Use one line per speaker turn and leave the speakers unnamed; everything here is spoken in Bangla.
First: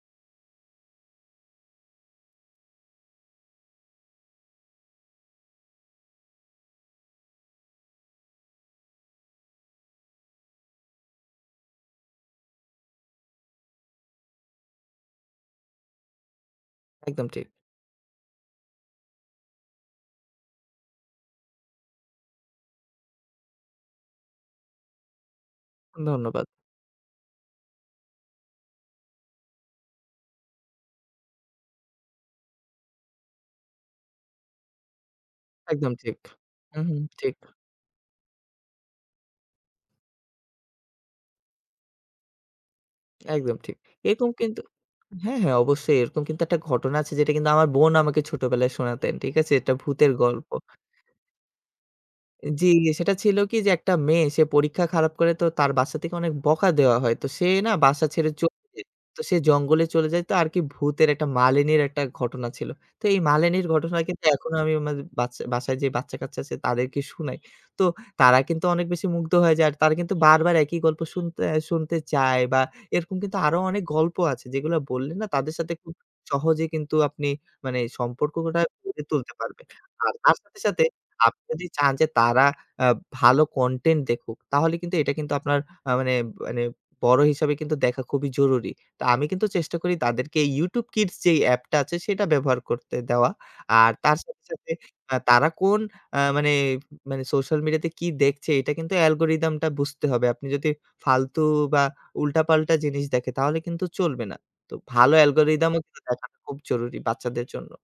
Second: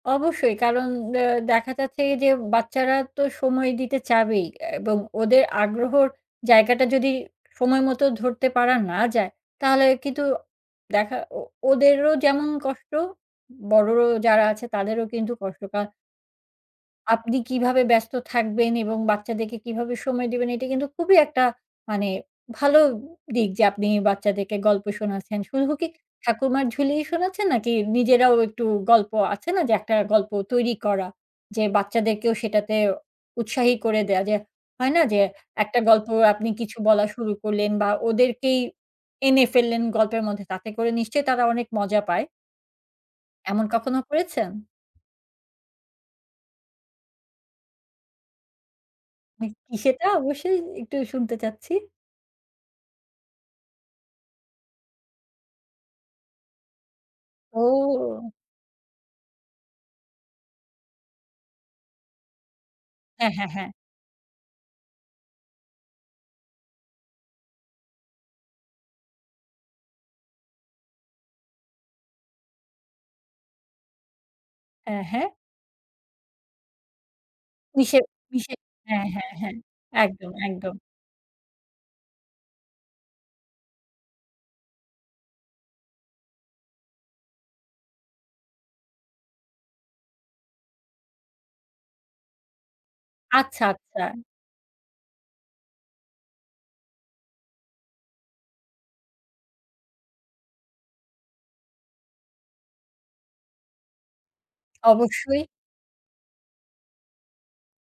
অবশ্যই কারণ দে দেখা যাচ্ছে যে বাচ্চারা তো সময় দিতে চাবেই এবং ওদের আগ্রহর জায়গাটা যদি সময় মতো ধরতে পারা না যায়, তাহলে কিন্তু দেখা ও ওদেরও যেমন কষ্ট, বড় র যারা আছে তাদেরও কিন্তু কষ্ট। কা
একদম
আপনি
ঠিক।
কিভাবে ব্যস্ত থাকবেন এবং বাচ্চাদেরকে কিভাবে সময় দিবেন এটা কিন্তু খুবই একটা মানে ভালো দিক যে আপনি বাচ্চাদেরকে গল্প শোনাচ্ছেন। শুধু কি
ধন্যবাদ।
'ঠাকুরমার ঝুলি'-ই শোনাচ্ছেন নাকি নিজেরাও একটু গল্প, আছে না যে একটা গল্প তৈরী করা, যে বাচ্চাদেরকেও সেটাতে উৎসাহী করে দেওয়া যে, হয়না যে একটা
একদম
গল্প
ঠিক।
আপনি কিছু
হুম, হুম।
বলা শুরু
ঠিক।
করলেন বা ওদেরকেই এনে ফেললেন গল্পের মধ্যে তাতে করে নিশ্চয়ই তারা অনেক মজা পায়।
একদম
এমন
ঠিক।
কখনো
এরকম
করেছেন?
কিন্তু হ্যাঁ, হ্যাঁ অবশ্যই এরকম কিন্তু একটা ঘটনা আছে যেটা কিন্তু আমার বোন আমাকে ছোটবেলায় শোনাতেন। ঠিক
হু।
আছে? এটা
সেটা
ভূতের গল্প।
অবশ্যই একটু শুনতে চাচ্ছি।
জ্বি সেটা ছিল কি যে একটা মেয়ে সে পরীক্ষা খারাপ করে তো তার বাসা থেকে অনেক বকা দেওয়া হয়। তো সে না বাসা ছেড়ে
ও!
চলে যায়। তো সে জঙ্গলে চলে যায় তো আরকি ভূতের একটা মালিনীর একটা ঘটনা ছিল। তো এই
হ্যাঁ, হ্যাঁ,
মালিনীর
হ্যাঁ।
ঘটনা কিন্তু এখনো আমি মাঝ বাচ বাসায় যে বাচ্চা কাচ্চা আছে তাদেরকে শুনাই। তো তারা কিন্তু অনেক বেশি মুগ্ধ হয়ে যায়। আর তারা কিন্তু বারবার একই গল্প শুনতে অ্যাঁ শুনতে চায় বা এরকম কিন্তু আরো অনেক গল্প আছে যেগুলা
হ্যাঁ,
বললে না
হ্যাঁ।
তাদের সাথে খুব সহজেই কিন্তু আপনি মানে
ইসে ইসে।
সম্পর্কটা গড়ে
হ্যাঁ, হ্যাঁ,
তুলতে
হ্যাঁ।
পারবেন। আর
একদম,
তার সাথে,
একদম।
সাথে আপনি যদি চান যে তারা আ ভালো কনটেন্ট দেখুক, তাহলে কিন্তু এটা কিন্তু আপনার আ মানে মানে বড় হিসাবে কিন্তু দেখা খুবই জরুরি। তো আমি কিন্তু চেষ্টা করি তাদেরকে YouTube Kids যেই অ্যাপটা আছে সেটা ব্যবহার করতে দেওয়া।
আচ্ছা,
আর
আচ্ছা।
তার সাথে, সাথে তারা কোন অ্যাঁ মানে মানে সোশ্যাল মিডিয়াতে কি দেখছে এটা কিন্তু অ্যালগরিদমটা বুঝতে হবে। আপনি যদি ফালতু বা উল্টাপাল্টা জিনিস দেখে তাহলে কিন্তু চলবে না। তো ভালো
অবশ্যই।
অ্যালগরিদমও কিন্তু দেখাটা খুব জরুরি বাচ্চাদের জন্য।